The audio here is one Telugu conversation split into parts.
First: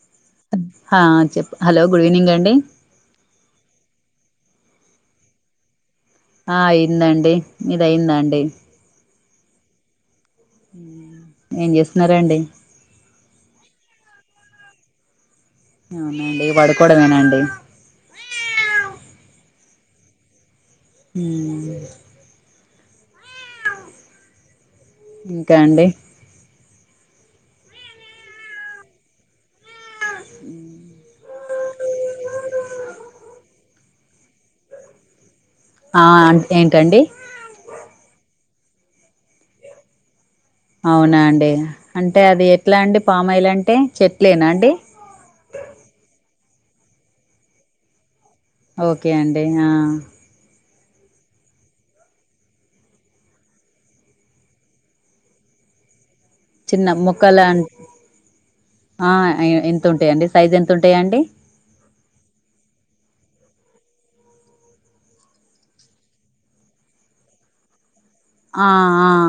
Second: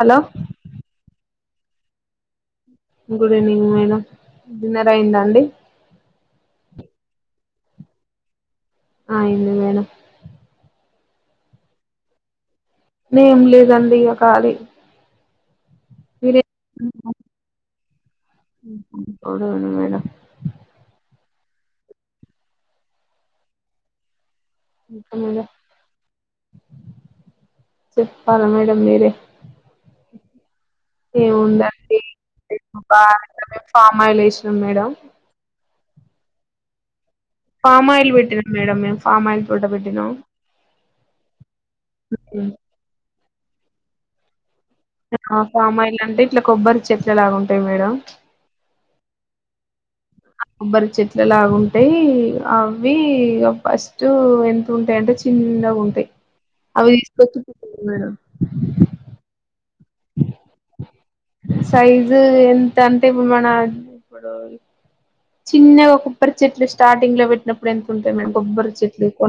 హలో హా చెప్ హలో గుడ్ ఈవినింగ్ అండి గుడ్ ఈవినింగ్ మేడం డిన్నర్ అయిందా అండి ఆ అయ్యిదండి మీది అయ్యిదండీ అయింది మేడం ఏం చేస్తున్నారండి ఏం లేదండి ఇగ ఖాళీ మీరే అవునండి పడుకోవడమేనండి అవునువును మేడం ఉ ఇంకా అండి చెప్పాలా మేడం మీరే అ ఏముందండి మే బాగానే ఫ్యామయిల్ వేసినాం మేడం ఆ అంటే ఏంటండి ఫామ్ ఆయిల్ పెట్టినాం మేడం మేము ఫామ్ ఆయిల్ తోట పెట్టినాం అవునా అండి అంటే అది ఎట్లా అండి ఫమాయిలు అంటే చెట్లేనా అండి పామ్ ఆయిల్ అంటే ఇట్లా కొబ్బరి చెట్లులాగా ఉంటాయి మేడం ఓకే అండి ఆ కొబ్బరి చెట్ల లాగా ఉంటాయి అవి ఫస్ట్ ఎంత ఉంటాయి అంటే చిన్నగా ఉంటాయి చిన్న అవ్వి మొక్కల తీసుకొచ్చిళ్ళు మేడం ఆ ఎంత ఉంటాయండి సైజ్ ఎంత ఉంటాయి అండి సైజు ఎంత అంటే ఇప్పుడు మన డ [unintelligible] చిన్నగా ఒక కొబ్బరి చెట్లు స్టార్టింగ్ లో పెట్టినప్పుడు ఎంత ఉంటాయి మేడం ఆ కొబ్బరి చెట్లు ఆ కొ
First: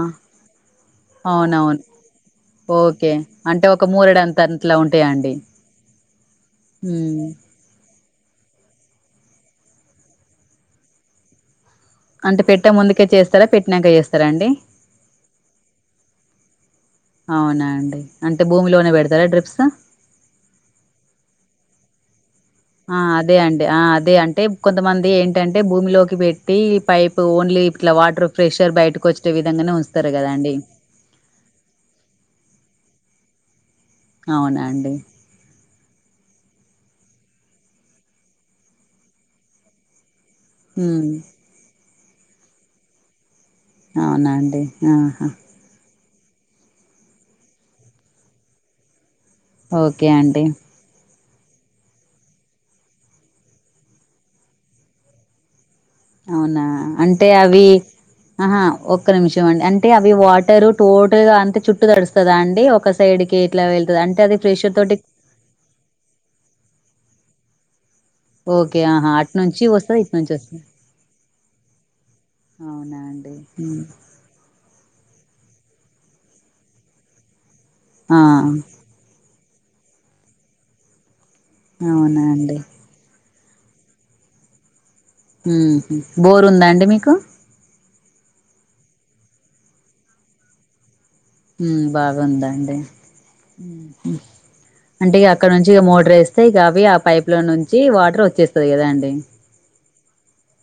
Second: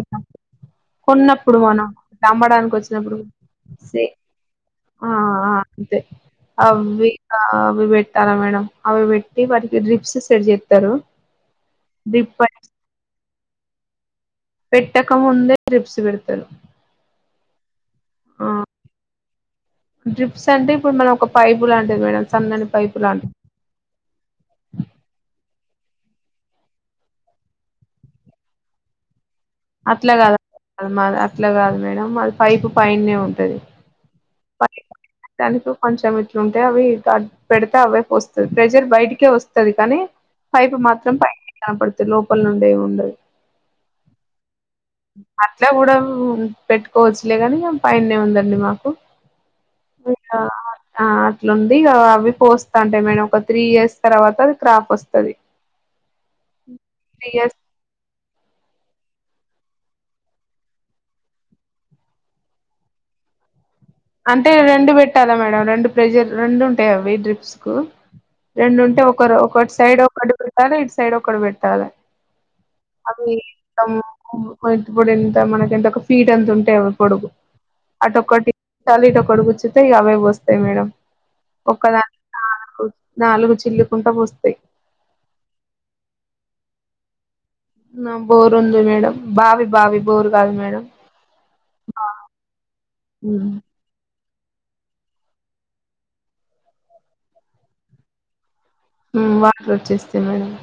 కొన్నప్పుడు అవునవును మనం అమ్మడానికి ఓకే వచ్చినప్పుడు అంటే ఒక సే మూరెడు అంత అట్లా ఉంటాయా ఆ అండి అంతే అవ్వి మ్మ్ అవి పెట్టాలా మేడం అవి పెట్టి వాటికి రిప్స్ సెట్ చేసుకోవడం చెత్తర్రు అంటే పెట్టా ముందుకే చేస్తారా పెట్టినాక చేస్తారా అండి పెట్టక ముందే రిప్స్ పెడతారు అవునా అండి అంటే భూమిలోనే పెడతారా డ్రిప్స్ రిప్స్ అంటే ఇప్పుడు మనం ఒక పైపు లాంటిది మేడం సన్నది ఆ అదే అండి ఆ అదే అంటే కొంతమంది ఏంటంటే భూమిలోకి పెట్టి పైప్ ఓన్లీ ఇట్లా వాటర్ ప్రెషర్ బయటకు వచ్చ చ్చే విధంగానే ఉంచుతరు కదా అండి అది మా అట్లా కాదు మేడం అది పైపు పైన ఉంటది అవునా అండి దానికి కొంచెం ఇట్లా ఉంటే అవి పెడితే అవ్వే పోస్తది ప్రెజర్ బయటికే వస్తది కానీ పైపు ఉమ్ మాత్రం పై కనపడుతు లోపల నుండి ఏం ఉండదు అవునా అండి ఆహా ఇట్ల కూడా పెట్టుకోవచ్చులే కాని పైనే ఉందండి మాకు ఓకే ఇంకా అండి ఆ అట్లుంది ఇక అవి పోస్తా అంటే మేము ఒక త్రీ ఇయర్స్ తర్వాత అది క్రాప్ వస్తది అవునా త్రీ అంటే ఇయర్స్ అవి ఆహా ఒక్క నిమిషం అండి అంటే అవి వాటరు టోటల్ గా అంతే చుట్టు తడుస్తదా అండి ఒక సైడ్ కి ఎట్లా వెళ్తది అంటే అది ఫ్రెషర్ తోటి ట్టాలా మేడం రెండు ప్రెజర్ రెండు ఉంటాయి అవి డ్రిప్స్ కు ఓకే రెండుంటే ఆహా అటు ఒకరు నుంచి ఒకటి వస్తది సైడ్ ఇటు నుంచి ఒకటి వస్తది పెట్టాలి ఇటు సైడ్ ఒకటి పెట్టాలె అవునా అండి మ్మ్ ఓ ఇప్పుడు ఎంత మనకి ఎంత ఒక ఫీడ్ అంత ఉంటే పొడుగు ఆ అటొక్కటి టాలీ ఇటొక్కటి కూచుంటే ఇగ అవే పోస్తాయి మేడమ్ ఒక్కదా అవునా [inaudible] ఆ అండి నాలుగు చిల్లుకుంట పోస్తాయి మ్మ్ బోరు ఉందా అండి మీకు మాక్ బోరు ఉంది మేడం బావి బావి బోరు కాదు మేడం మ్మ్ బావుందండి ఉమ్ అంటే ఇగ అక్కడ నుంచి ఇగ మోటర్ వేస్తే ఇగా అవే ఆ పైప్ లో నుంచి వాటర్ వచ్చేస్తది ఇగ దానికి మ్మ్ వాటర్ వచ్చేస్తాయి మేడమ్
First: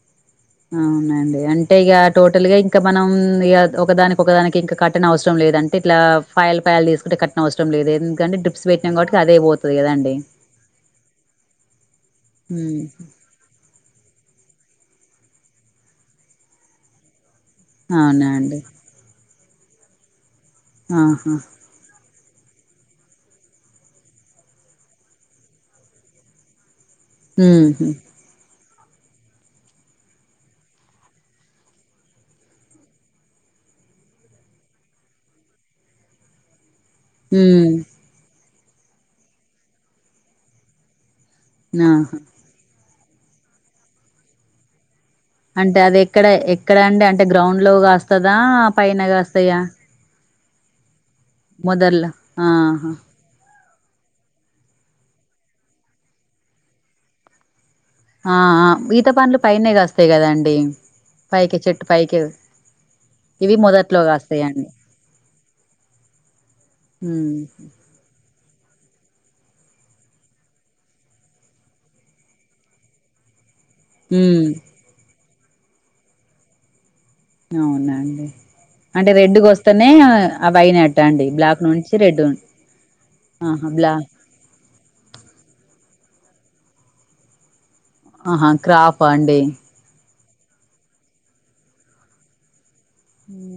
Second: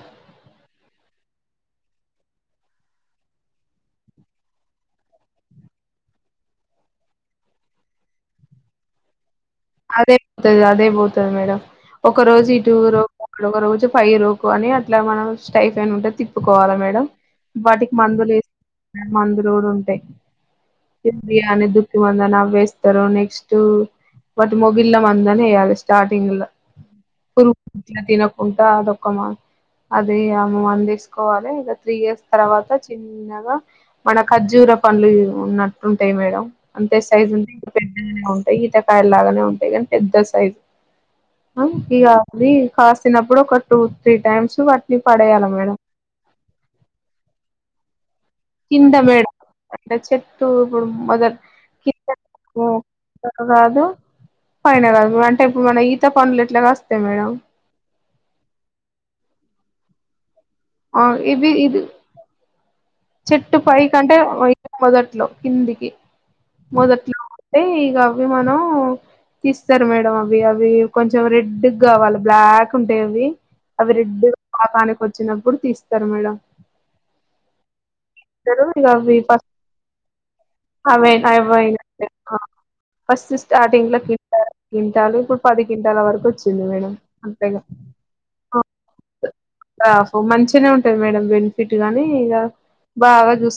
అవునండి అంటే ఇగ టోటల్ గా ఇంకా మనం ఇక ఒకదానికి ఒకదానికి ఇంకా కట్టన అవసరం లేదం టె ఇట్ల పాయలు పాయలు తీసుకుంట కట్టన అవసర లేదు ఎందుకంట డ్రిప్స్ పెట్టన కాట్టి అదే పో అదే పోతది అదే పోతది మేడం ఒక రోజు ఇటు ఉమ్ రో ఒక రోజు పై రోకు అని అట్లా మనం స్టైఫైన్ ఉంటే తిప్పుకోవాలా మేడం వాటికి అవునా మందులు అండి వేస్ మందులు కూడా ఉంటాయి ఆహా [inaudible] అని [inaudible] వందనా వేస్తారు నెక్స్ట్ బట్ మొగిళ్ళ మందని వేయాలి స్టార్టింగ్ లో పురుగు ఉహు గిట్ల తిన [unintelligible] ఉంటా అదొక మ అది అ మందు తీసుకోవాలి ఇగ త్రీ ఇయర్స్ తర్వాత చి న్నగా మన ఖర్జూర పండ్లు ఉన్నట్టు ఉంటాయి మేడం అంతే సైజు ఉంటే ఇంకా ఉమ్ పెద్ద ఉంటాయి ఈతకాయలు లాగానే ఉంటాయి కానీ పెద్ద సైజు ఆ ఇగ ఆహా ఇది కాసినప్పుడు ఒక టూ త్రీ టైమ్స్ వాటిని పడేయాల అంటే అది ఎక్కడ ఎక్కడ అండి అంటే గ్రౌండ్ లో కాస్తదా పైన కాస్తాయా ఇంగ చెట్టు ఇప్పుడు మొదలు మొదల్ కింద ఆ హ [inaudible] కాదు పైన కాదు అంటే ఇప్పుడు మన ఈత పండ్లు ఎట్ల గాస్తాయి మేడం ఆ ఆ ఈత పండ్లు పైనే కాస్తాయి కదాండి ఆ ఇవి పైక ఇది చెట్టు పైకే చెట్టు పై కంటే ఇగ మొదట్లో కిందికి మొదట్లో ఉమ్ అంటే ఇగ వి మనం తీస్తారు మేడం అవి అవి కొంచెం రెడ్డుగ కావాలి బ్లాక్ ఉంటాయి అవి అవి రెడ్డు ఉమ్ పాకానికి వచ్చినప్పుడు తీస్తారు మేడం అవున అండి ఇక అంటే అవి రెడ్డుకి ఫస్ట్ వస్తేనే అవి అయినట్టు అవి అండి బ్లాక్ అవయినా నుంచి రెడ్ ఫస్ట్ ఆహా స్టార్టింగ్ బ్లా లో క గింటాలు ఇప్పుడు పది గింటాల వరకు వచ్చింది మేడం అంతేగా ఆహా క్రాఫ అండి క్రాప్ మంచిగానే ఉంటది మేడం బెనిఫిట్ గానీ ఇగ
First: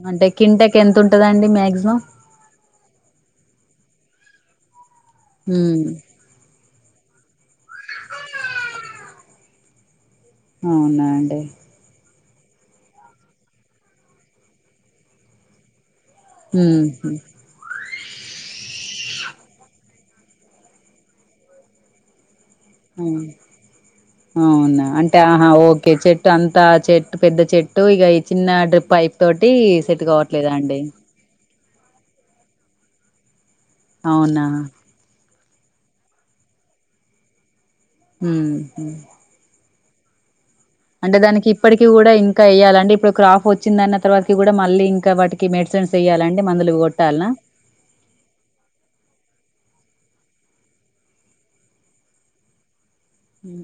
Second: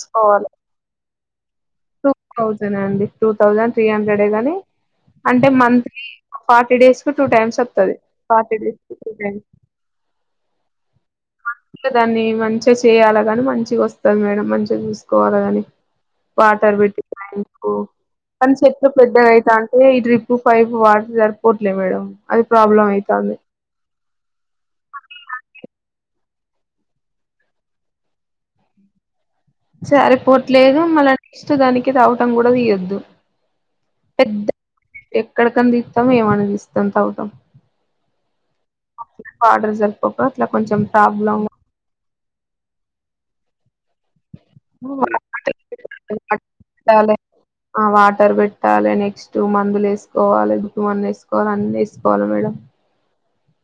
అంటే కింటెక్ ఎంత ఉంటదండి మాక్సిమం టూ థౌజండ్ అండి టూ థౌజండ్ త్రీ హండ్రెడ్ ఏ గాని అంటే ఉమ్ మంత్లీ ఫార్టీ డేస్ కు టూ టైమ్స్ వస్తది ఫార్టీ డేస్ కి టూ టైమ్స్ అవునా అండి ఇంకా దాన్ని మంచిగా చేయ్యాలా గాని మంచిగా వస్తంది మేడం మంచిగా చూసుకోవాలా గాని వాటర్ బెట్టి ఉహు టైమ్ కూ కానీ చెట్లు పెద్దగా అయిత అంటే ఈ డ్రిప్ పైప్ వాట సరిపోవట్లే మేడం అది ప్రాబ్లమ్ అవుతుంది అవునా అంటే ఆహా ఓకే చెట్టు అంత చెట్టు పెద్ద చెట్టు ఇక ఈ చిన్న డ్రిప్ అయిపో తోటి సెట్ కావట్లేదా అండి ఇష్ట దానికి తవటం కూడా తీయద్దు అవునా ఎక్కడికని దీతం ఏమనిదిస్తాం తవతాం ఊహు ఆర్డర్ జరిపోక ఇట్లా కొంచెం అంటే ప్రాబ్లం దానికి ఇప్పటికిీ కూడా ఇంకా వెయ్యాల అంటే ఇప్పుడు క్రాఫ్ వచ్చి అన్న తర్వాతకి కూడా మళ్ళీ ఇంకా వాటికి మెడిసిన్స్ ఏయ్యాలండి మందులు పెట్టాలి కొట్టాల్నా ఆ వాటర్ పెట్టాలి నెక్స్ట్ మందులు వేసుకోవాలి [unintelligible] మందు వేసుకోవాలి అన్న వేసుకోవాలి మేడ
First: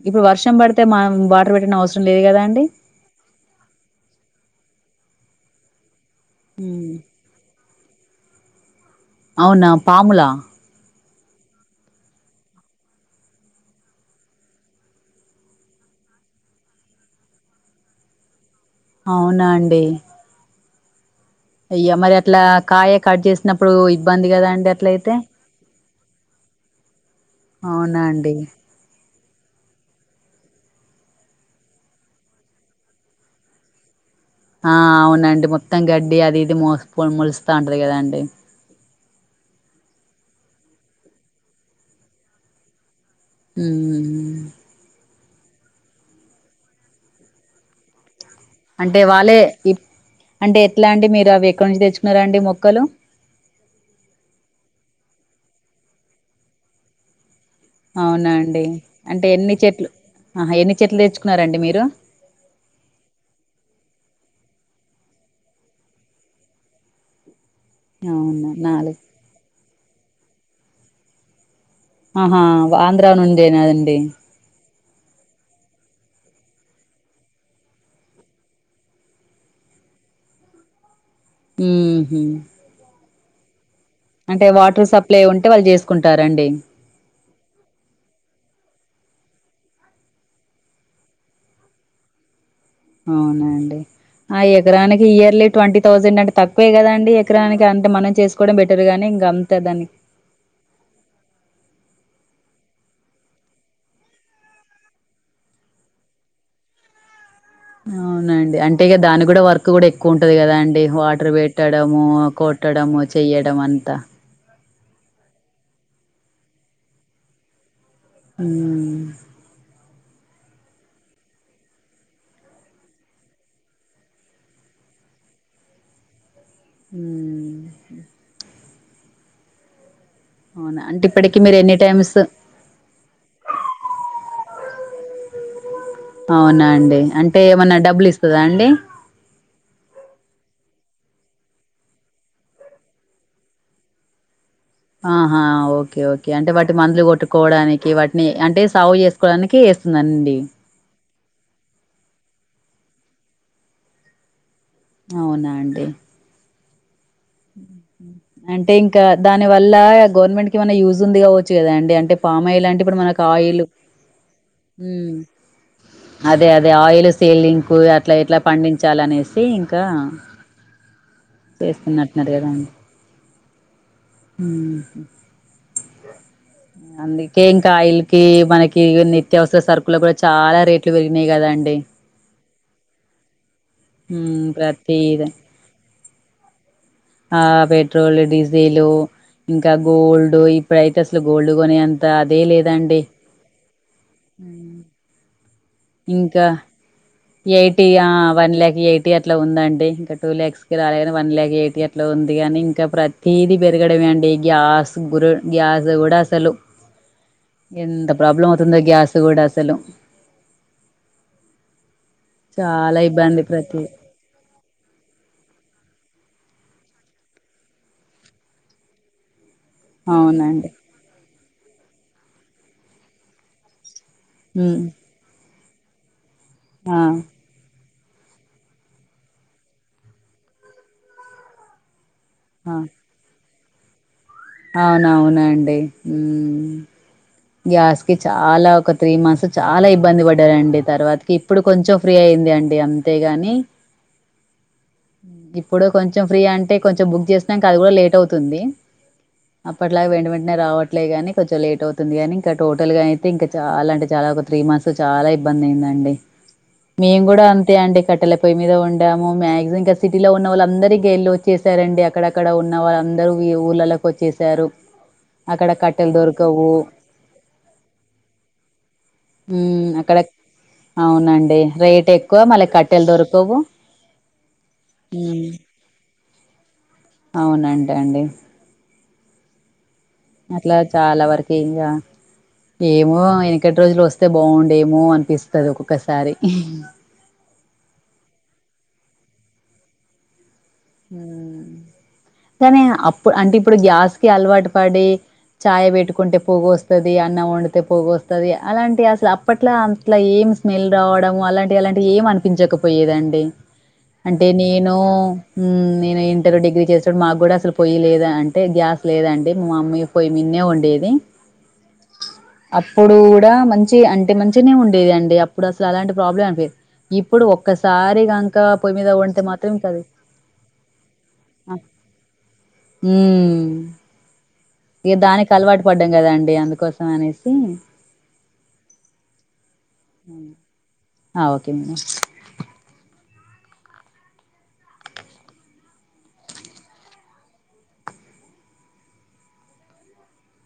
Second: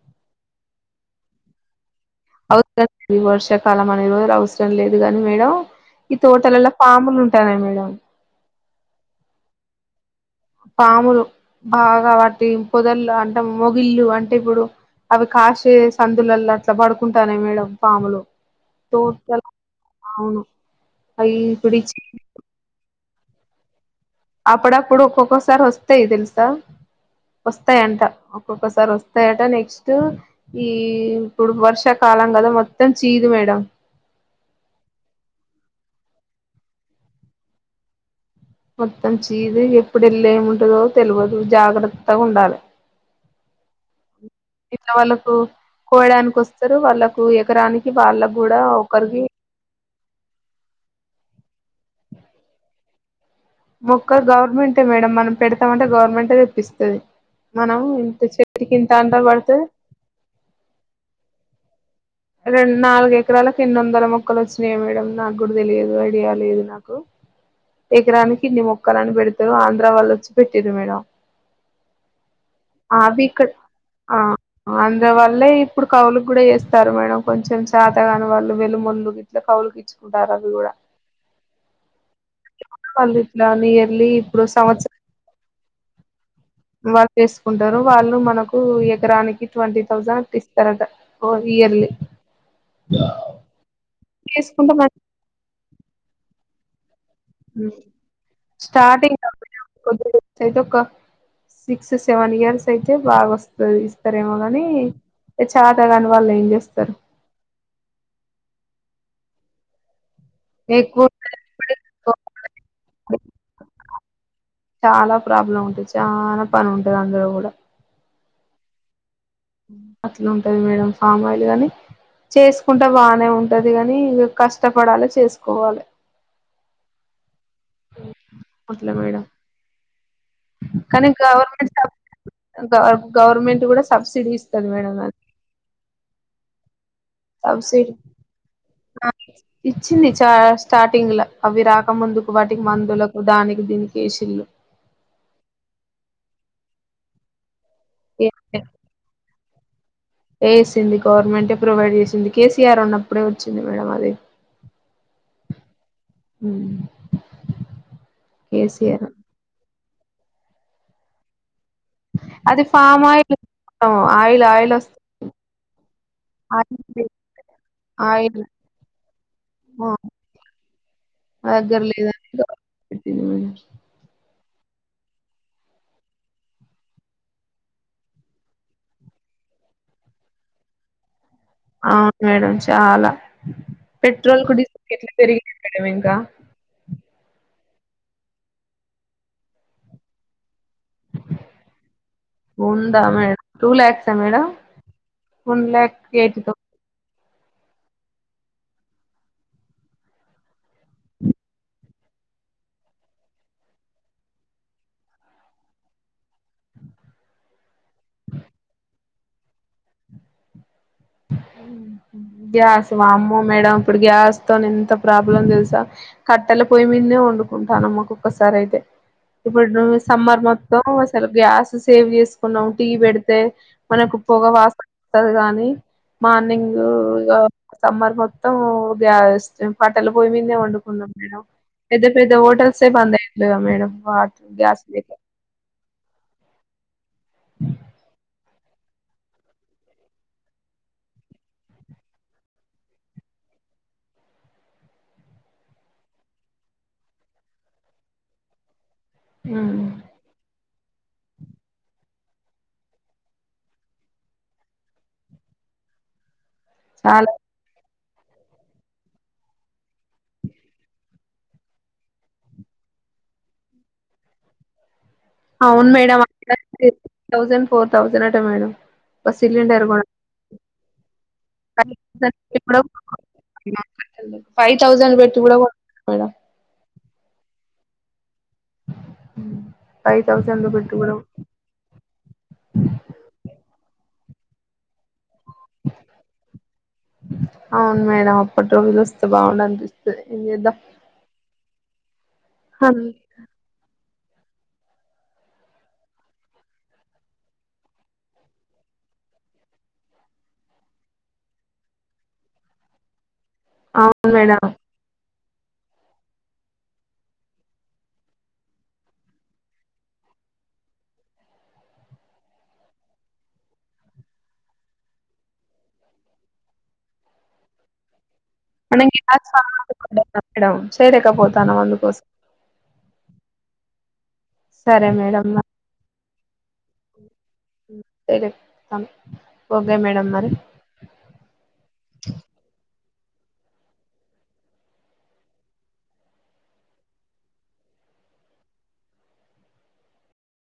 ఇప్పుడు వర్షం పడితే మనం వాటర్ పెట్టడం అవసరం లేదు కదా అండి అవసరం లేదు వర్షాకాలం అన రోజులు అవసరం లేదు గాని మేడం ఈ తోటలల ఉమ్ పాములు ఉంటానయ్ మేడం అవునా పాములా పాములు బాగా వాటి పొదలు అంటే మొగిళ్ళు అంటే ఇప్పుడు అవి కాసే సందులల అట్లా పడుకుంటానయ్ మేడం పాములు తో అవునా [unintelligible] అండి అవును అవి ఇప్పుడు అయ్యా ఇచ్చి మరి అట్లా కాయ కట్ చేసినప్పుడు ఇబ్బంది కదా అండి అట్ల అయితే సారి వస్తాయి తెలుసా అవునా వస్తాయంట అండి ఒక్కొక్కసారి వస్తాయట నెక్స్ట్ ఈ ఇప్పుడు వర్షాకాలం కదా మొత్తం చీదు మేడం ఆ అవునండి మొత్తం గడ్డి అది ఇది మోసప ములుస్తా ఉంటది కదాండి మొత్తం చీదీ ఎప్పుడళ్ళ ఏముంటదో తెలియదు జాగ్రత్తగా ఉండాలి ఉమ్ ఇలా వాళ్ళకు కోయడానికి వస్తారు వాళ్ళకు ఎకరానికి వాళ్ళ కూడా ఒకరికి ఏ ఇట్ అంటే ఎట్లా అండి మీరు అవి ఎక్కడ నుంచి తెచ్చుకున్నారండి మొక్కలు మొక్కలు గవర్నమెంటే మేడం మనం పెడతామంటే గవర్నమెంంటే తెప్పిస్తది మనం ఇంత అవునా అండి చెతికి ఇంత అంట అంటే ఎన్ని పడితే చెట్లు ఆహా ఎన్ని చెట్లు తెచ్చుకున్నారండి మీరు రెండు నాలుగు ఎకరాలకు ఎన్ని వందల మొక్కలు వచ్చినాయా మేడం నాకు కూడా తెలియదు ఐడియా లేదు నాకు కూ ఎకరానికి అవునా కిన్ని నాలుగు మొక్కలని పెడతారు ఆంధ్ర వాళ్ళు వచ్చి పెట్టారు మేడం ఆహా ఆంధ్ర నుండేనా అండి ఆంధ్రవల్లే ఇప్పుడు కవులుకి కూడా చేస్ తరుమైన కొంచెం చేతగాని వాళ్ళు వెలుమోల్లుకి ఇట్లా కౌలుకి ఇచ్చుకుంటారు అవి కూడా ఊహు వాళ్ళు ఇట్లాని నియర్లీ ఇప్పుడు వాటర్ సంవత్సరం సప్లై ఉంటే వాళ్ళు చేసుకుంటారండి వాల్ చేసుకుంటారు వాళ్ళు మనకు ఎకరానికి ట్వంటీ థౌసండ్ అట్లా ఇస్తారట ఇయర్లీ అవునా అండి ఆ చేసుకుంటే మ ఎకరానికి ఇయర్లీ ట్వంటీ థౌసండ్ అంటే తక్కువే కదండి కరానికి అంటే మనం చేసుకోవడమే బెటర్ గాని స్టార్టింగ్ ఇంకా అంతే దానిక్ కొద్ది డేస్ అయితే ఒక సిక్స్ సెవెన్ ఇయర్స్ అయితే బాగా వస్తది ఇస్తారేమో గాని చాతా కాని వాళ్ళు ఏం చేస్తారు అవునా అండి అంటే ఇగ దాని కూడా వర్క్ కూడా ఎక్ క్కువ ఉంటది కదా అండి ఎక్కువ వాటర్ పెట్టడము ఆ కొట్టడము చెయడం అంతా చాలా ప్రాబ్లం ఉంటుంది చాలా పని ఉంటది అందులో కూడా ఊ ఊ అట్లుంటాది మేడం ఫామాయిలు గాని చేసుకుంటే బానే ఉంటది గాని ఇగ కష్టపడాలె చేసుకోవాలె ఊ పుట్లా మేడం అవునా అంటే ఇప్పటికిీ మీరు ఎన్ని టైమ్స్ గవర్ గవర్నమెంట్ కూడా సబ్సిడీ ఇస్తది మేడం దానికి అవునా అండి అంటే ఏమన్నా సబ్సిడీ డబ్బులు ఇస్తదా అండి ఇచ్చింది చా స్టార్టింగ్ ల అవి రాకముందుకు వాటికి మందులకు దానికి దీని కేసిళ్లు ఆహా ఓకే ఓకే అంటే వాటి మందులు కొట్టుకోవడానికి వాటిని అంటే సాగు చేసుకోవడానికి ఏస్ నన్ ఏసింది గవర్నమెంటే ప్రొవైడ్ జేసింది కేసీఆర్ ఉన్నప్పుడే వచ్చింది మేడం అది అవునా అండి ఊ అంటే ఇంకా దాని వల్ల గవర్నమెంట్ కేమైనా యూజ్ ఉంది కావచ్చు కదా అండి అంటే అది పామాయిల్ అంటే ఇప్పుడు ఫామ్ మనకు ఆయిల్ ఆయిలు ఆయిల్ ఆయిల్ ఊ వస్త అదే అదే ఆయిల్ సీలింకు అట్లా ఎట్లా ఆయిల్ పండించాలనేసి ఇంకా ఆ, మా దగ్గర లేదని చేస్తున్నట్టున్నారు కదాండి [unintelligible] ఊహు అందుకే ఇంకా ఆయిల్కి మనకి ఇగ నిత్యావసర సరుకులు కూడా చాలా రేట్లు పెరిగినాయి కదండి అవును మేడం చాలా పెట్రోల్ ఉమ్ కు డీజిల్ కెట్లా ప్రతిది పెరిగింది మేడమ్ ఇంకా ఆ పెట్రోల్ డీజిల్ ఇంకా గోల్డ్ ఇప్ ప్పుడైతే అసలు గోల్డ్ కొనే అంత అదే లేదండి ఉందా మేడం టూ లాక్స్ ఆ మేడం వన్ లాక్ ఇంకా ఎయిటీ ఆ వన్ లాక్ ఎయిటీ అట్లా ఉందండి ఇంకా టూ ల్యాక్స్ కి రాలే గాని వన్ ల్యాక్ ఎయిటీ అట్ ట్ల ఉంది కాని ఇంకా ప్రతీది పెరగడమే అండి గ్యాస్ గు గ్యాస్ కూడా సలు ఎంత ప్రాబ్లం అవుతుందో గ్యాస్ కూడా అసలు గ్యాస్ చాలా వామ్మో ఇబ్బంది మేడం ప్రతి ఇప్పుడు గ్యాస్ తోని ఎంత ప్రాబ్లం తెలుసా కట్టెల పోయి మీదనే వండుకుంటాన్నాం ఒకొక్క సారి అయితే ఇప్పుడు ను సమ్మర్ అవునండి మొత్తం అసలు గ్యాస్ సేవ్ చేసుకున్నాం టీ పెడితే మనకు పొగ ఉమ్ వాసన వస్తుంది గానీ మార్నింగు ఆ ఇగ సమ్మర్ మొత్తం ఓ గ్యాస్ పట్టలు పొయ్య మీదే వండుకున్నాం మేడం పెద్ద పెద్ద ఆ హోటల్సే బందెయ్యట్లేదా మేడం వా అవునవునండి ఉమ్ గ్యాస్ కి చాలా ఒక త్రీ మంత్స్ చాలా ఇబ్బంది పడ్డారండి తర్వాతకి ఇప్పుడు కొంచెం ఫ్రీ అయింది అండి అం అంతేగాని ఇప్పుడు కొంచెం ఫ్రీ అంటే కొంచెం బుక్ చేసినాక అది కూడా లేట్ అవుతుంది అప్ప హ్మ్ లా వెంట వెంటనే రావట్లే కానీ కొంచెం లేట్ అవుతుంది కానీ ఇంకా టోటల్ అయితేంకా చాలా అంటే చాలా ఒక త్రీ మంత్స్ చాలా ఇబ్బంది అయిందండి మేము చాలా కూడా అంతే అండి కట్టెల పోయి మీద ఉండాము మాక్సిం ఇంకా సిటీలో ఉన్న వాళ్ళ అందరికకి వెళ్ళి వచ్చేసారండి అక్కడక్కడ ఉన్ వాళ్ళందరూ ఈ ఊళ్ళలకు వచ్చేశారు అవును మేడం అడ సిక్స్ థౌసండ్ ఫోర్ థౌసండ్ అట మేడం ఒ సిలిండర్ హ్మ్. మా అక్కడ అవునండి రేట్ ఎక్కువ మళ్ళీ కట్టెలు దొరకవు ఫైవ్ థౌసండ్ పెట్టి కూడా కొన్న మేడమ్ అవునంట అండి ఉ అట్ల చాలా వర ఇంగ ఏమో ఎనకటి రోజులు వస్తే బాగుండేమో అనిపిస్ తది ఒక్కొక్కసారి అవును మేడం అప్పటి రోజులు వస్తే బాగుండనిపిస్తది ఎం చేద్దాం కానీ అన్ అప్పు అంటే ఇప్పుడు గ్యాస్ కి అలవాటు పడి చాయ్ పెట్టుకుంటే పోగోస్తది అన్నం వండితే పోగోస్తది అలాంటి అసలు అప్ అప్పట్లా అట్లా ఏం స్మెల్ రావడము అలాంటివి అలాంటివి ఏం అనిపించకపోయేదండి అవును అంటే మేడం నేను ఉమ్ నే ఇంటర్ డిగ్రీ చేసాడు మాకు కూడా అసలు పొయ్యి లేదా అంటే గ్యాస్ లేదండి మా మమ్మీ పొయ్యి మీదనీ వండేది అప్పుడు కూడా మంచి అంటే మంచిగానే ఉండేది అండి అప్పుడు అసలు అలాంటి ప్రాబ్లం అనిపిదు ఇప్పుడు ఒక్కసారి గంకా పొయ్యి మీద వండితే మాత్రం కది అక్కడ సేడెక పోతానం అందుకోసం హ్మ్. సరే ఇగ మేడం దానికి మరి అలవాటు పడ్డాం కదాండి అందుకోసం అనేసి తేలే కని ఓకే మేడమ్ మరి ఆ ఒకే మేడం